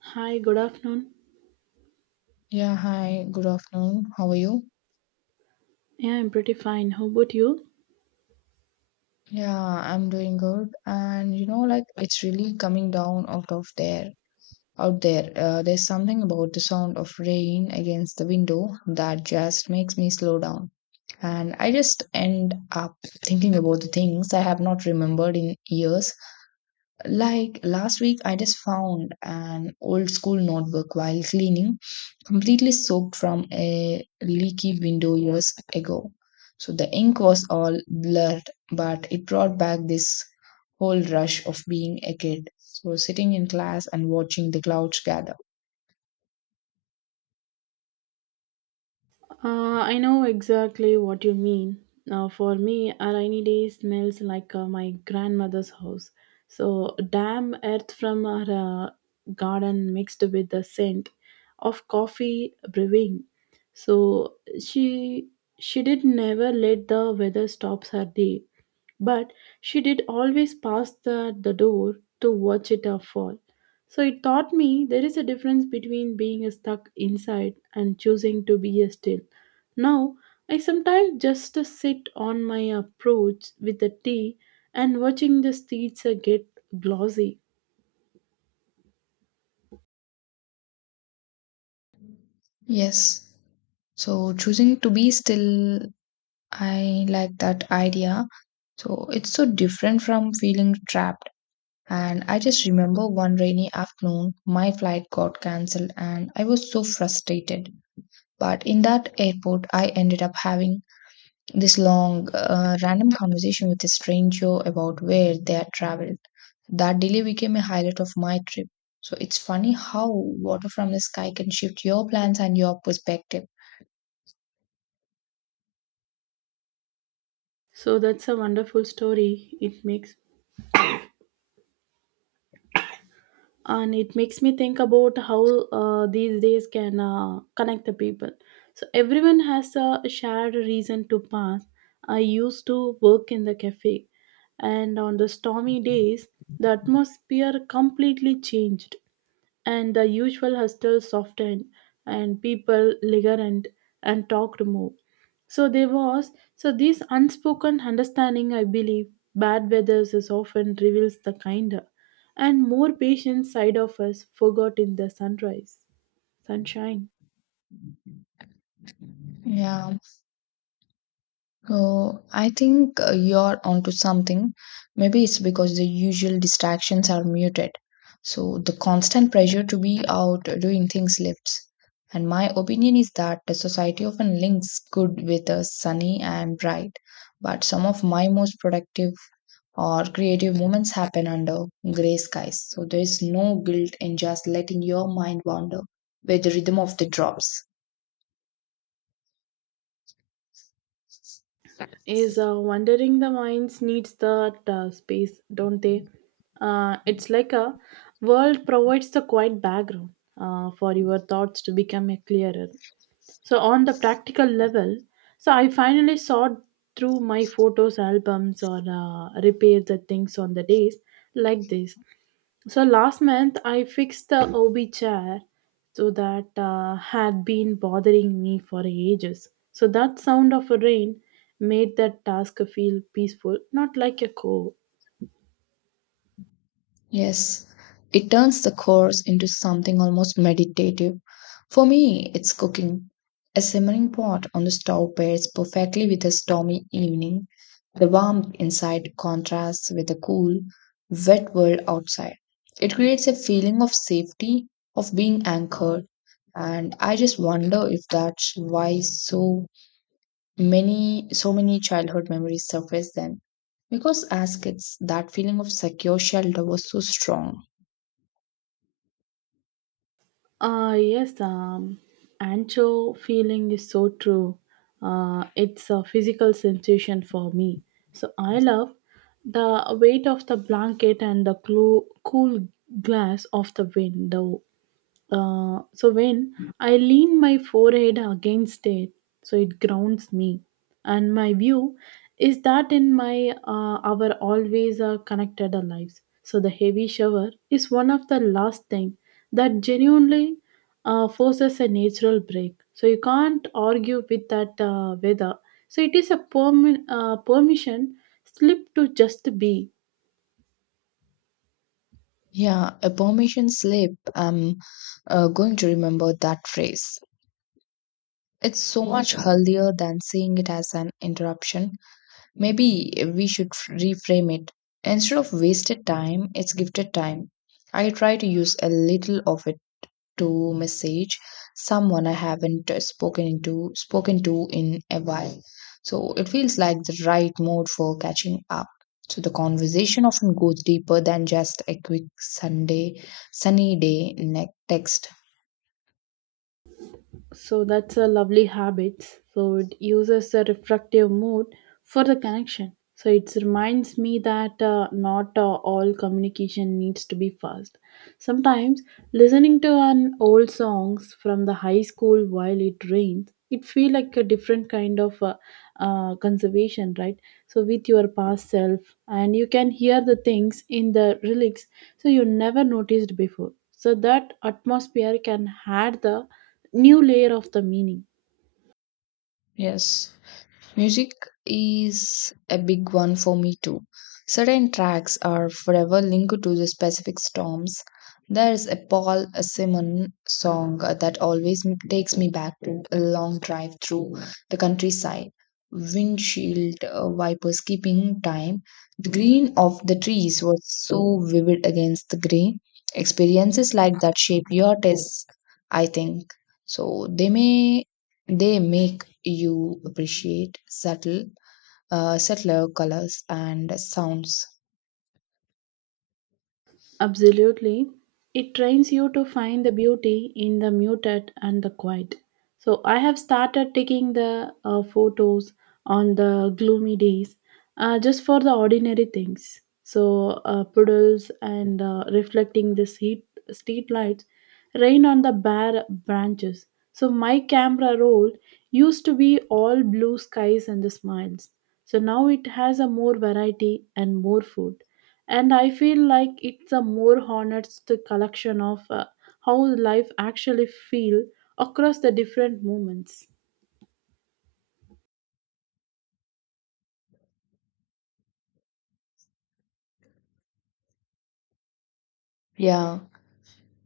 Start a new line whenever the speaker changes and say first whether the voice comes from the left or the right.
right: Hi, good afternoon.
left: Yeah, hi, good afternoon. How are you?
right: Yeah, I'm pretty fine. How about you?
left: Yeah, I'm doing good. And like it's really coming down out there. There's something about the sound of rain against the window that just makes me slow down. And I just end up thinking about the things I have not remembered in years. Like last week, I just found an old school notebook while cleaning, completely soaked from a leaky window years ago. So the ink was all blurred, but it brought back this whole rush of being a kid. So sitting in class and watching the clouds gather.
right: I know exactly what you mean. Now, for me, a rainy day smells like my grandmother's house. So, damp earth from her garden mixed with the scent of coffee brewing. So, she she did never let the weather stop her day. But she did always pass the door to watch it fall. So it taught me there is a difference between being stuck inside and choosing to be a still. Now, I sometimes just sit on my approach with the tea and watching the streets get glossy.
left: Yes. So choosing to be still, I like that idea. So it's so different from feeling trapped. And I just remember one rainy afternoon, my flight got cancelled and I was so frustrated. But in that airport, I ended up having this long, random conversation with a stranger about where they had traveled. That delay became a highlight of my trip. So it's funny how water from the sky can shift your plans and your perspective.
right: So that's a wonderful story. It makes me think about how these days can connect the people, so everyone has a shared reason to pass. I used to work in the cafe, and on the stormy days the atmosphere completely changed, and the usual hustle softened, and people liggerant and talked more. So there was so this unspoken understanding, I believe bad weathers is often reveals the kinder and more patient side of us, forgot in the sunrise, sunshine.
left: Yeah. Oh, I think you're onto something. Maybe it's because the usual distractions are muted. So the constant pressure to be out doing things lifts. And my opinion is that the society often links good with a sunny and bright. But some of my most productive or creative moments happen under gray skies. So there is no guilt in just letting your mind wander with the rhythm of the drops.
right: Is wandering the minds needs that space, don't they? It's like a world provides the quiet background for your thoughts to become a clearer. So, on the practical level, so I finally saw through my photos, albums, or repaired the things on the days like this. So, last month I fixed the OB chair so that had been bothering me for ages. So, that sound of a rain made that task feel peaceful, not like a chore.
left: Yes, it turns the course into something almost meditative. For me, it's cooking. A simmering pot on the stove pairs perfectly with a stormy evening. The warmth inside contrasts with the cool, wet world outside. It creates a feeling of safety, of being anchored. And I just wonder if that's why so many childhood memories surface then. Because as kids, that feeling of secure shelter was so strong.
right: Yes, ancho feeling is so true. It's a physical sensation for me. So I love the weight of the blanket and the cool glass of the window. So when I lean my forehead against it, so it grounds me, and my view is that in my our always connected lives, so the heavy shower is one of the last thing that genuinely forces a natural break. So you can't argue with that weather, so it is a permission slip to just be.
left: Yeah, a permission slip. I'm going to remember that phrase. It's so much healthier than seeing it as an interruption. Maybe we should reframe it. Instead of wasted time, it's gifted time. I try to use a little of it to message someone I haven't spoken to in a while. So it feels like the right mode for catching up. So the conversation often goes deeper than just a quick Sunday sunny day text.
right: So that's a lovely habit. So it uses the reflective mode for the connection. So it reminds me that not all communication needs to be fast. Sometimes listening to an old songs from the high school while it rains, it feel like a different kind of conservation, right? So with your past self, and you can hear the things in the lyrics, so you never noticed before. So that atmosphere can add the new layer of the meaning.
left: Yes. Music is a big one for me too. Certain tracks are forever linked to the specific storms. There's a Paul Simon song that always takes me back to a long drive through the countryside. Windshield wipers keeping time. The green of the trees was so vivid against the gray. Experiences like that shape your tastes, I think. So they make you appreciate subtler colors and sounds.
right: Absolutely. It trains you to find the beauty in the muted and the quiet. So I have started taking the photos on the gloomy days, just for the ordinary things. So puddles and reflecting the street, street lights, rain on the bare branches. So my camera roll used to be all blue skies and the smiles. So now it has a more variety and more food, and I feel like it's a more honest collection of how life actually feel across the different moments.
left: Yeah,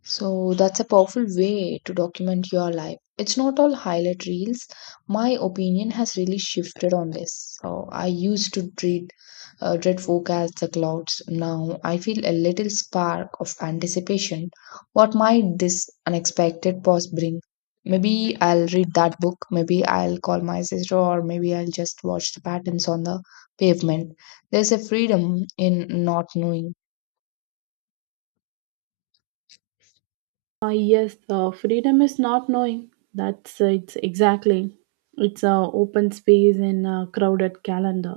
left: so that's a powerful way to document your life. It's not all highlight reels. My opinion has really shifted on this. So I used to treat dread forecasts the clouds. Now I feel a little spark of anticipation. What might this unexpected pause bring? Maybe I'll read that book. Maybe I'll call my sister, or maybe I'll just watch the patterns on the pavement. There's a freedom in not knowing.
right: yes, freedom is not knowing, that's it's exactly it's a open space in a crowded calendar,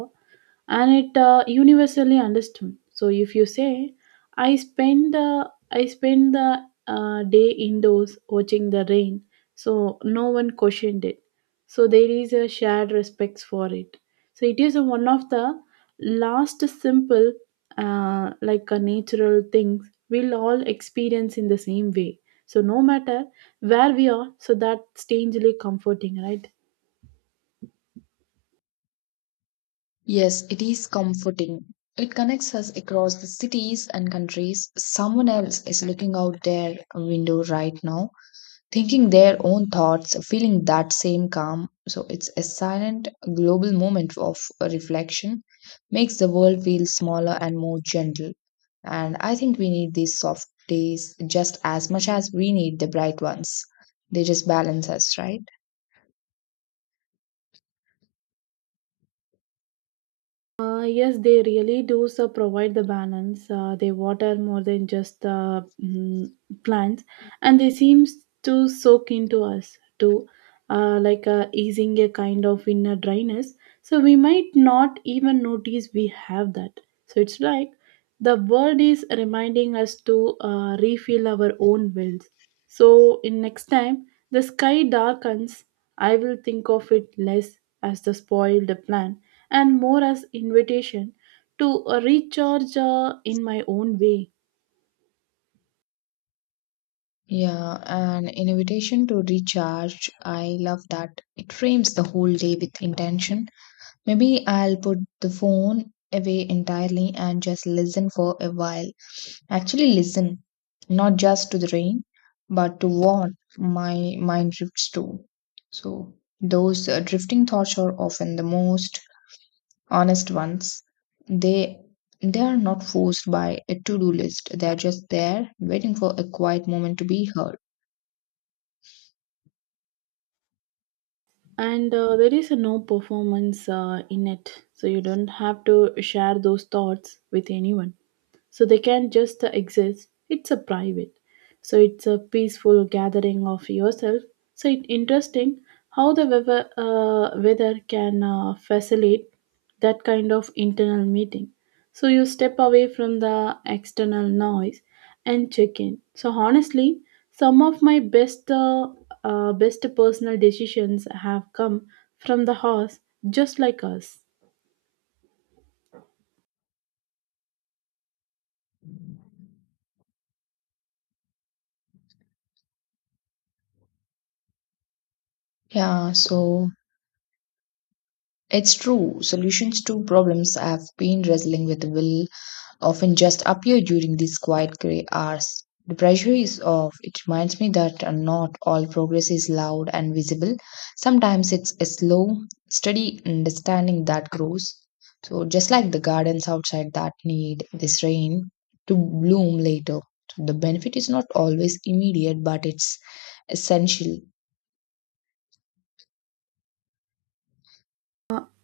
right: and it universally understood. So if you say I spend the day indoors watching the rain, so no one questioned it, so there is a shared respect for it. So it is one of the last simple like a natural things we'll all experience in the same way, so no matter where we are. So that's strangely comforting, right?
left: Yes, it is comforting. It connects us across the cities and countries. Someone else is looking out their window right now, thinking their own thoughts, feeling that same calm. So it's a silent global moment of reflection, makes the world feel smaller and more gentle. And I think we need these soft days just as much as we need the bright ones. They just balance us, right?
right: Yes, they really do so provide the balance. They water more than just plants, and they seems to soak into us too, like easing a kind of inner dryness, so we might not even notice we have that. So it's like the world is reminding us to refill our own wells. So in next time the sky darkens, I will think of it less as the spoiled plan and more as invitation to recharge in my own way.
left: Yeah, an invitation to recharge. I love that. It frames the whole day with intention. Maybe I'll put the phone away entirely and just listen for a while. Actually, listen, not just to the rain, but to what my mind drifts to. So, those drifting thoughts are often the most honest ones. They they are not forced by a to-do list. They are just there, waiting for a quiet moment to be heard.
right: And there is no performance in it, so you don't have to share those thoughts with anyone, so they can just exist. It's a private, so it's a peaceful gathering of yourself. So it's interesting how the weather can facilitate that kind of internal meeting. So you step away from the external noise and check in so honestly. Some of my best best personal decisions have come from the horse, just like us.
left: Yeah, so it's true. Solutions to problems I've been wrestling with will often just appear during these quiet gray hours. The pressure is off. It reminds me that not all progress is loud and visible. Sometimes it's a slow, steady understanding that grows. So, just like the gardens outside that need this rain to bloom later. So the benefit is not always immediate, but it's essential.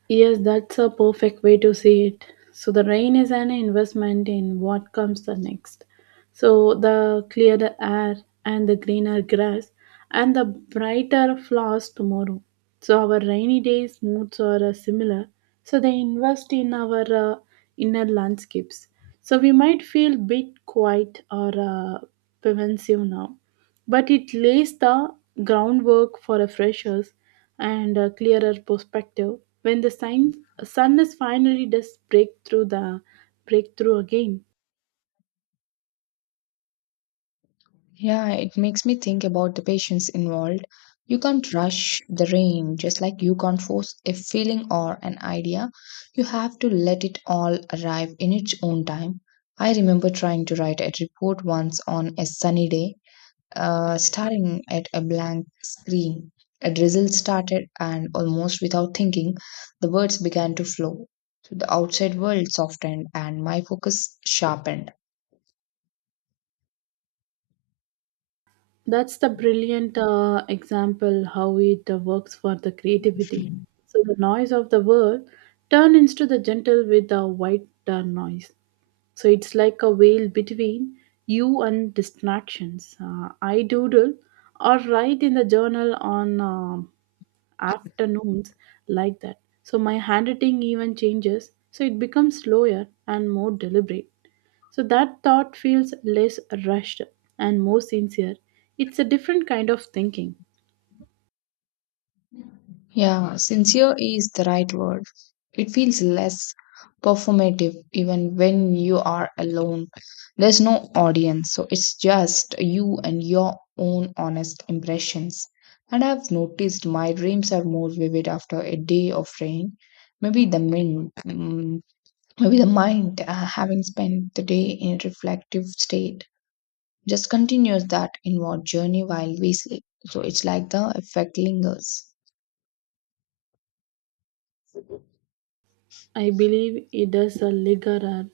right: Yes, that's a perfect way to see it. So the rain is an investment in what comes the next. So the clearer air and the greener grass and the brighter flowers tomorrow. So our rainy days moods are similar. So they invest in our uh, inner landscapes. So we might feel bit quiet or pensive now, but it lays the groundwork for a fresher, and a clearer perspective when the sun is finally does break through the breakthrough again.
left: Yeah, it makes me think about the patients involved. You can't rush the rain, just like you can't force a feeling or an idea. You have to let it all arrive in its own time. I remember trying to write a report once on a sunny day, staring at a blank screen. A drizzle started, and almost without thinking, the words began to flow. So the outside world softened, and my focus sharpened.
right: That's the brilliant example how it works for the creativity. So the noise of the world turn into the gentle with the white noise. So it's like a veil between you and distractions. I doodle or write in the journal on afternoons like that. So my handwriting even changes, so it becomes slower and more deliberate. So that thought feels less rushed and more sincere. It's a different kind of thinking.
left: Yeah, sincere is the right word. It feels less performative even when you are alone. There's no audience, so it's just you and your own honest impressions. And I've noticed my dreams are more vivid after a day of rain. Maybe the mind, mm, maybe the mind, having spent the day in a reflective state, just continues that inward journey while we sleep. So it's like the effect lingers.
right: I believe it does a ligarer.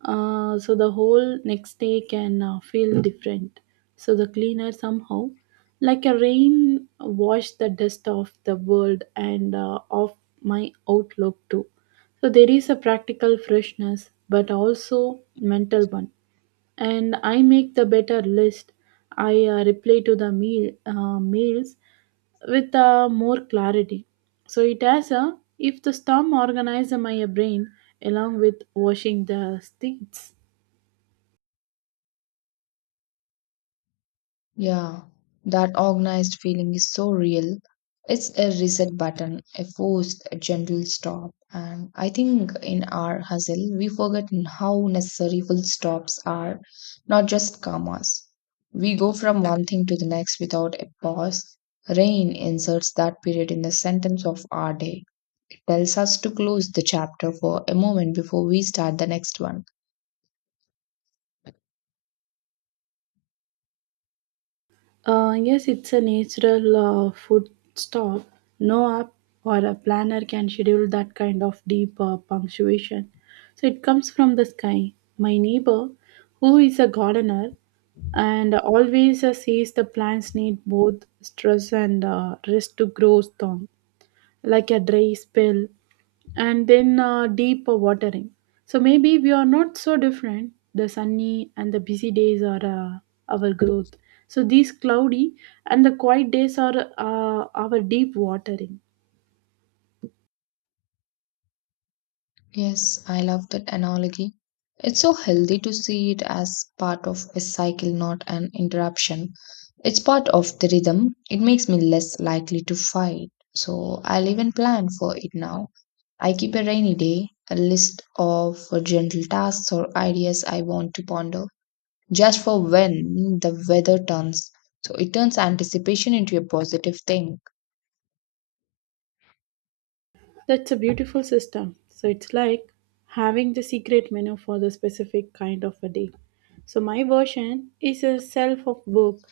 right: So the whole next day can feel different. So the cleaner somehow, like a rain, wash the dust off the world and off my outlook too. So there is a practical freshness, but also mental one, and I make the better list. I reply to the meal mails with more clarity. So it has a if the storm organized my brain along with washing the streets.
left: Yeah, that organized feeling is so real. It's a reset button, a forced, a gentle stop. And I think in our hustle, we forget how necessary full stops are, not just commas. We go from one thing to the next without a pause. Rain inserts that period in the sentence of our day. It tells us to close the chapter for a moment before we start the next one.
right: Yes, it's a natural food stop. No app or a planner can schedule that kind of deep punctuation. So it comes from the sky. My neighbor, who is a gardener, and always says the plants need both stress and rest to grow strong, like a dry spell and then deep watering. So maybe we are not so different. The sunny and the busy days are our growth. So these cloudy and the quiet days are our deep watering.
left: Yes, I love that analogy. It's so healthy to see it as part of a cycle, not an interruption. It's part of the rhythm. It makes me less likely to fight. So I'll even plan for it now. I keep a rainy day, a list of gentle tasks or ideas I want to ponder, just for when the weather turns. So it turns anticipation into a positive thing.
right: That's a beautiful system. So it's like having the secret menu for the specific kind of a day. So my version is a self of book.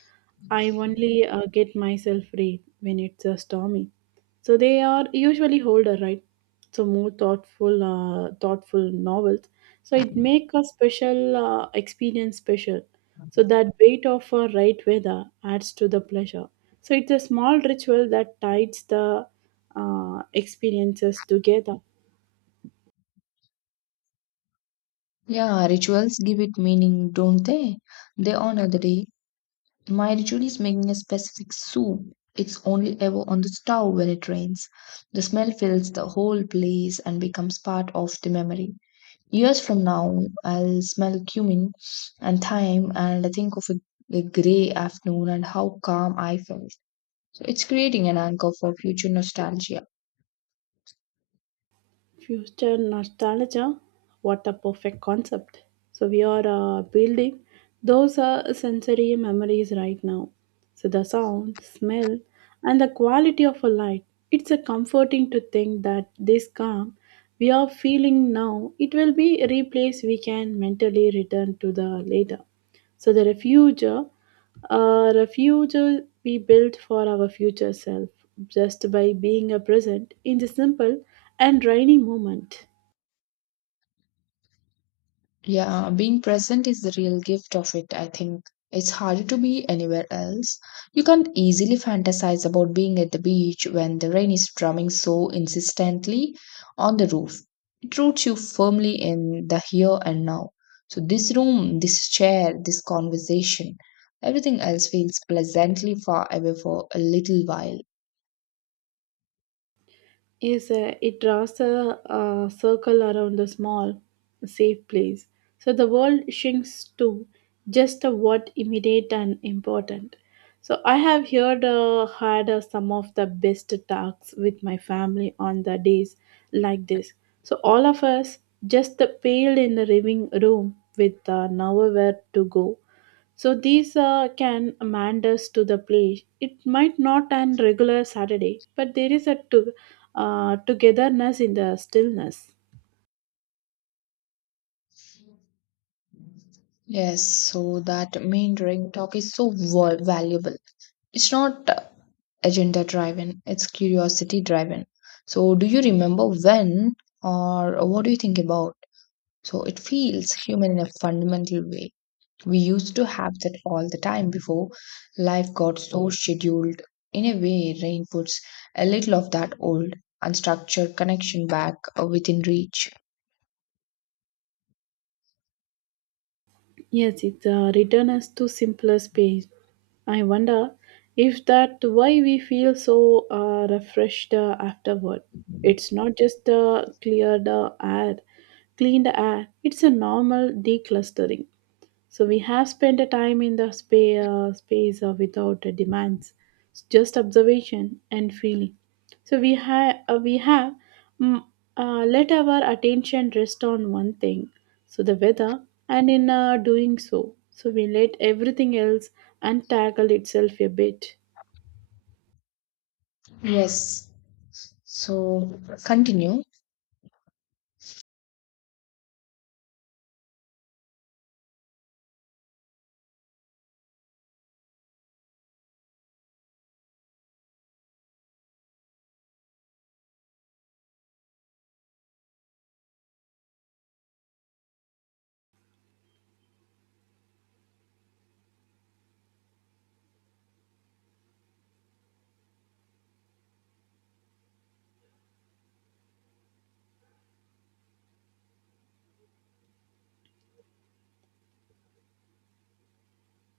right: I only get myself read when it's stormy. So they are usually older, right? So more thoughtful, thoughtful novels. So it make a special experience special. So that weight of a right weather adds to the pleasure. So it's a small ritual that ties the experiences together.
left: Yeah, rituals give it meaning, don't they? They honor the day. My ritual is making a specific soup. It's only ever on the stove when it rains. The smell fills the whole place and becomes part of the memory. Years from now, I'll smell cumin and thyme and think of a grey afternoon and how calm I felt. So it's creating an anchor for future nostalgia.
right: Future nostalgia, what a perfect concept. So we are building those sensory memories right now. So the sound, smell, and the quality of a light. It's a comforting to think that this calm we are feeling now, it will be a replace we can mentally return to the later. So the refuge, a refuge we build for our future self just by being a present in the simple and rainy moment.
left: Yeah, being present is the real gift of it, I think. It's harder to be anywhere else. You can't easily fantasize about being at the beach when the rain is drumming so insistently on the roof. It roots you firmly in the here and now. So, this room, this chair, this conversation, everything else feels pleasantly far away for a little while.
right: Yes, it draws a, circle around the small, safe place. So the world shrinks to just what immediate and important. So I have heard had some of the best talks with my family on the days like this. So all of us just paled in the living room with nowhere to go, so these can mend us to the place. It might not an regular Saturday, but there is a to, togetherness in the stillness.
left: Yes, so that main ring talk is so valuable. It's not agenda driven, it's curiosity driven. So, do you remember when or what do you think about? So, it feels human in a fundamental way. We used to have that all the time before life got so scheduled. In a way, rain puts a little of that old, unstructured connection back within reach.
right: Yes, it returns us to simpler space. I wonder if that why we feel so refreshed afterward. It's not just clean the air. It's a normal declustering. So we have spent a time in the space without demands. It's just observation and feeling. So we have mm, let our attention rest on one thing, so the weather, and in doing so, so we let everything else untangle itself a bit.
left: Yes. So, continue.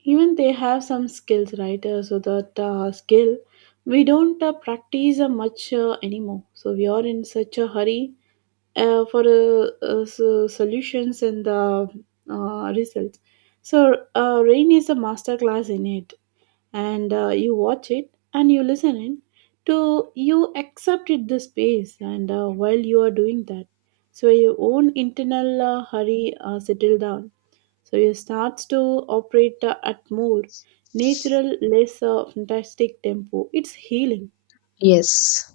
right: Even they have some skills, right? So that skill we don't practice much anymore. So we are in such a hurry for the so solutions and the results. Rain is a masterclass in it, and you watch it and you listen in to you accept it the space, and while you are doing that, so your own internal hurry settle down. So you starts to operate at more natural, less fantastic tempo. It's healing.
left: Yes.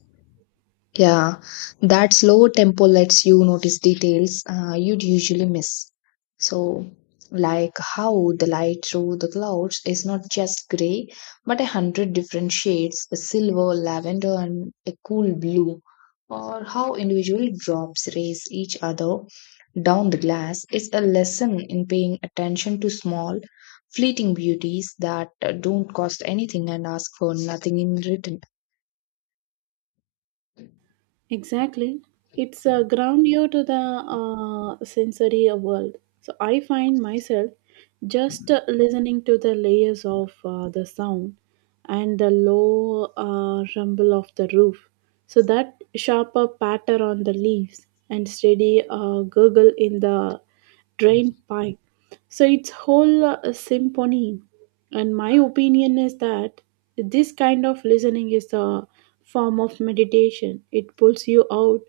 left: Yeah, that slow tempo lets you notice details you'd usually miss. So, like how the light through the clouds is not just gray, but 100 different shades a silver, lavender, and a cool blue. Or how individual drops race each other down the glass is a lesson in paying attention to small, fleeting beauties that don't cost anything and ask for nothing in return.
right: Exactly. It's a ground you to the sensory world. So I find myself just listening to the layers of the sound and the low rumble of the roof. So that sharper patter on the leaves and steady gurgle in the drain pipe. So it's whole symphony, and my opinion is that this kind of listening is a form of meditation. It pulls you out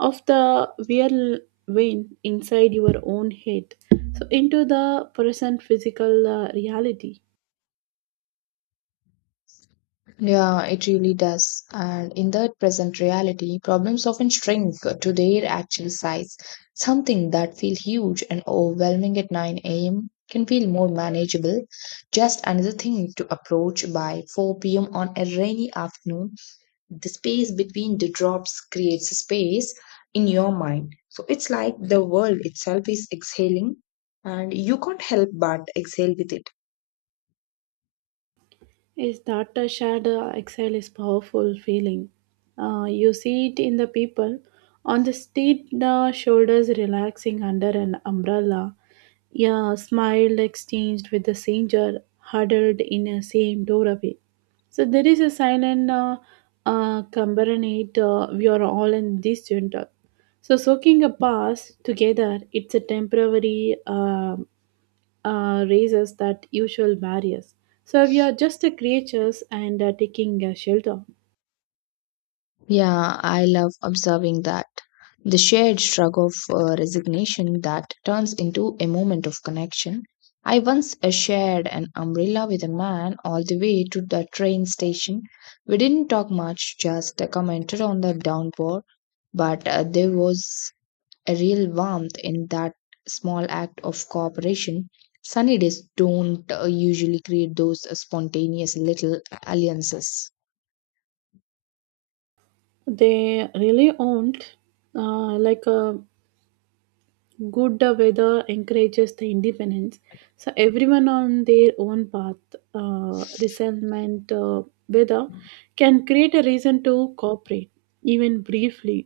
right: of the real vein inside your own head, so into the present physical reality.
left: Yeah, it really does. And in the present reality, problems often shrink to their actual size. Something that feels huge and overwhelming at 9 a.m. can feel more manageable. Just another thing to approach by 4 p.m. on a rainy afternoon. The space between the drops creates a space in your mind. So it's like the world itself is exhaling, and you can't help but exhale with it.
right: Is that a shared exile is powerful feeling. You see it in the people on the street, the shoulders relaxing under an umbrella. Yeah, smile exchanged with the stranger huddled in a same doorway. So there is a silent conglomerate. We are all in this junta. So soaking a pass together, it's a temporary. Raises that usual barriers. So we are just the creatures and taking shelter.
left: Yeah, I love observing that. The shared shrug of resignation that turns into a moment of connection. I once shared an umbrella with a man all the way to the train station. We didn't talk much, just commented on the downpour, but there was a real warmth in that small act of cooperation. Sunny days don't usually create those spontaneous little alliances.
right: They really aren't like a good weather encourages the independence, so everyone on their own path resentment weather can create a reason to cooperate, even briefly.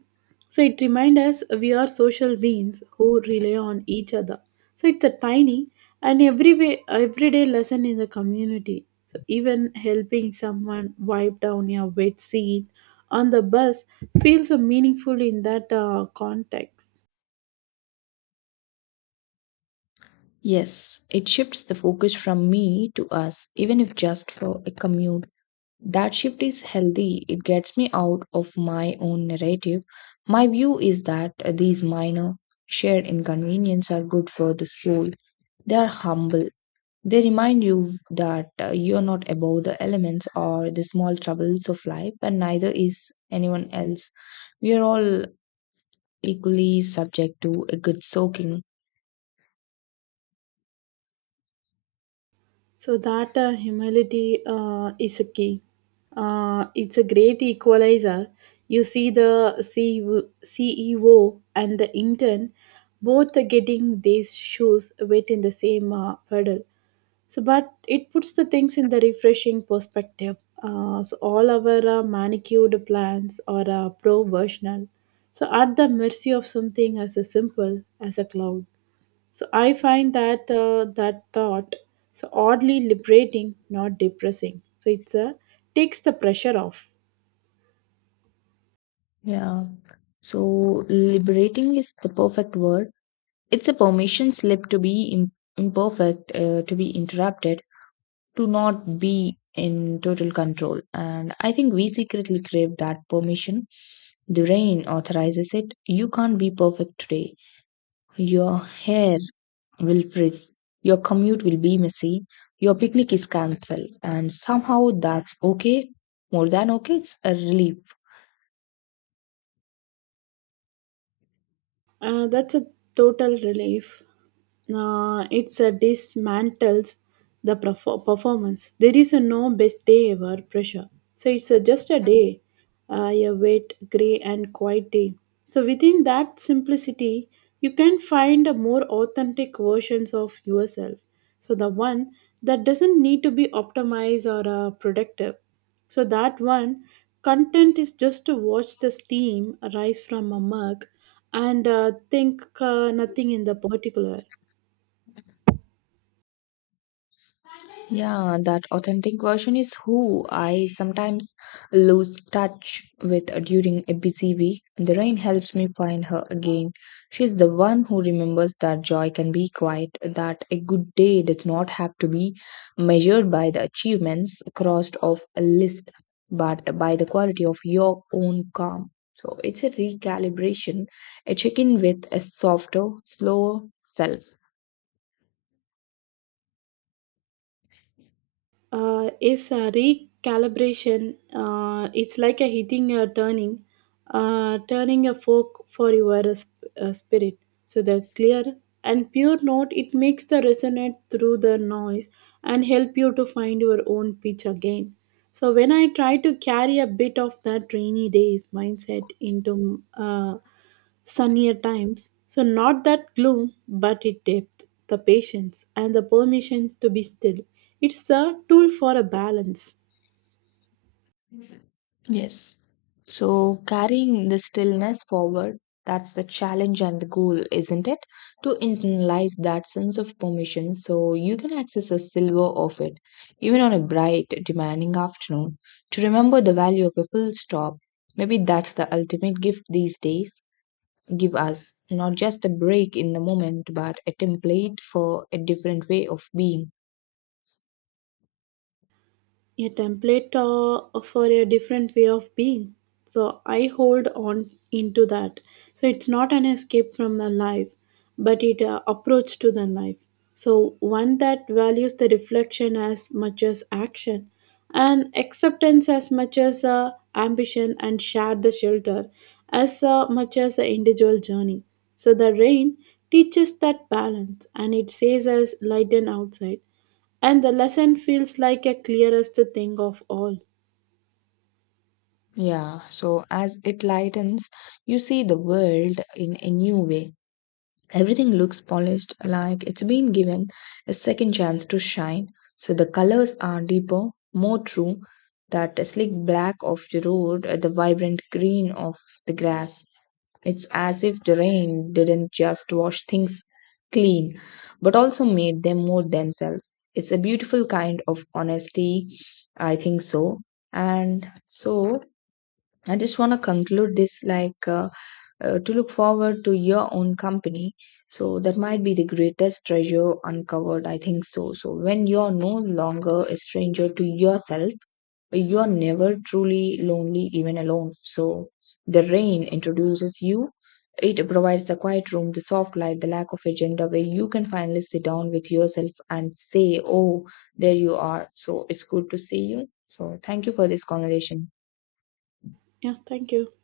right: So it reminds us we are social beings who rely on each other. So it's a tiny and every way, everyday lesson in the community. So even helping someone wipe down a wet seat on the bus feels meaningful in that context.
left: Yes, it shifts the focus from me to us, even if just for a commute. That shift is healthy. It gets me out of my own narrative. My view is that these minor shared inconveniences are good for the soul. They are humble. They remind you that you are not above the elements or the small troubles of life, and neither is anyone else. We are all equally subject to a good soaking.
right: So that humility is a key. It's a great equalizer. You see the CEO, and the intern both are getting these shoes wet in the same puddle. So, but it puts the things in the refreshing perspective. So all our manicured plans are pro-versional. So at the mercy of something as a simple as a cloud. So I find that that thought so oddly liberating, not depressing. So it's a takes the pressure off.
left: Yeah. So liberating is the perfect word. It's a permission slip to be im imperfect, to be interrupted, to not be in total control. And I think we secretly crave that permission. The rain authorizes it. You can't be perfect today. Your hair will frizz. Your commute will be messy. Your picnic is cancelled. And somehow that's okay. More than okay, it's a relief.
right: That's a total relief. It dismantles the performance. There is a no best day ever pressure. So it's just a day, a wet, grey, and quiet day. So within that simplicity, you can find a more authentic versions of yourself. So the one that doesn't need to be optimized or productive. So that one content is just to watch the steam rise from a mug and think nothing in the particular.
left: Yeah, that authentic version is who I sometimes lose touch with during a busy week. The rain helps me find her again. She's the one who remembers that joy can be quiet, that a good day does not have to be measured by the achievements crossed off a list, but by the quality of your own calm. So it's a recalibration, a check in with a softer, slower self.
right: Is a recalibration. It's like a hitting a turning, turning a fork for your spirit. So the clear and pure note it makes the resonate through the noise and help you to find your own pitch again. So when I try to carry a bit of that rainy days mindset into sunnier times. So, not that gloom, but it depth, the patience, and the permission to be still. It's a tool for a balance.
left: Yes. So carrying the stillness forward, that's the challenge and the goal, isn't it? To internalize that sense of permission so you can access a silver of it, even on a bright, demanding afternoon, to remember the value of a full stop. Maybe that's the ultimate gift these days. Give us not just a break in the moment, but a template for a different way of being.
right: A template for a different way of being, so I hold on into that. So it's not an escape from the life, but it approach to the life. So one that values the reflection as much as action and acceptance as much as ambition and share the shelter as much as the individual journey. So the rain teaches that balance, and it says as lighten outside and the lesson feels like a clearest thing of all.
left: Yeah, so as it lightens, you see the world in a new way. Everything looks polished, like it's been given a second chance to shine. So the colors are deeper, more true. That slick black of the road, the vibrant green of the grass. It's as if the rain didn't just wash things clean, but also made them more themselves. It's a beautiful kind of honesty, I think so. And so, I just want to conclude this like. To look forward to your own company. So that might be the greatest treasure uncovered. I think so. So when you're no longer a stranger to yourself, you are never truly lonely, even alone. So the rain introduces you. It provides the quiet room, the soft light, the lack of agenda where you can finally sit down with yourself and say, Oh, there you are. So it's good to see you. So thank you for this conversation.
right: Yeah, thank you.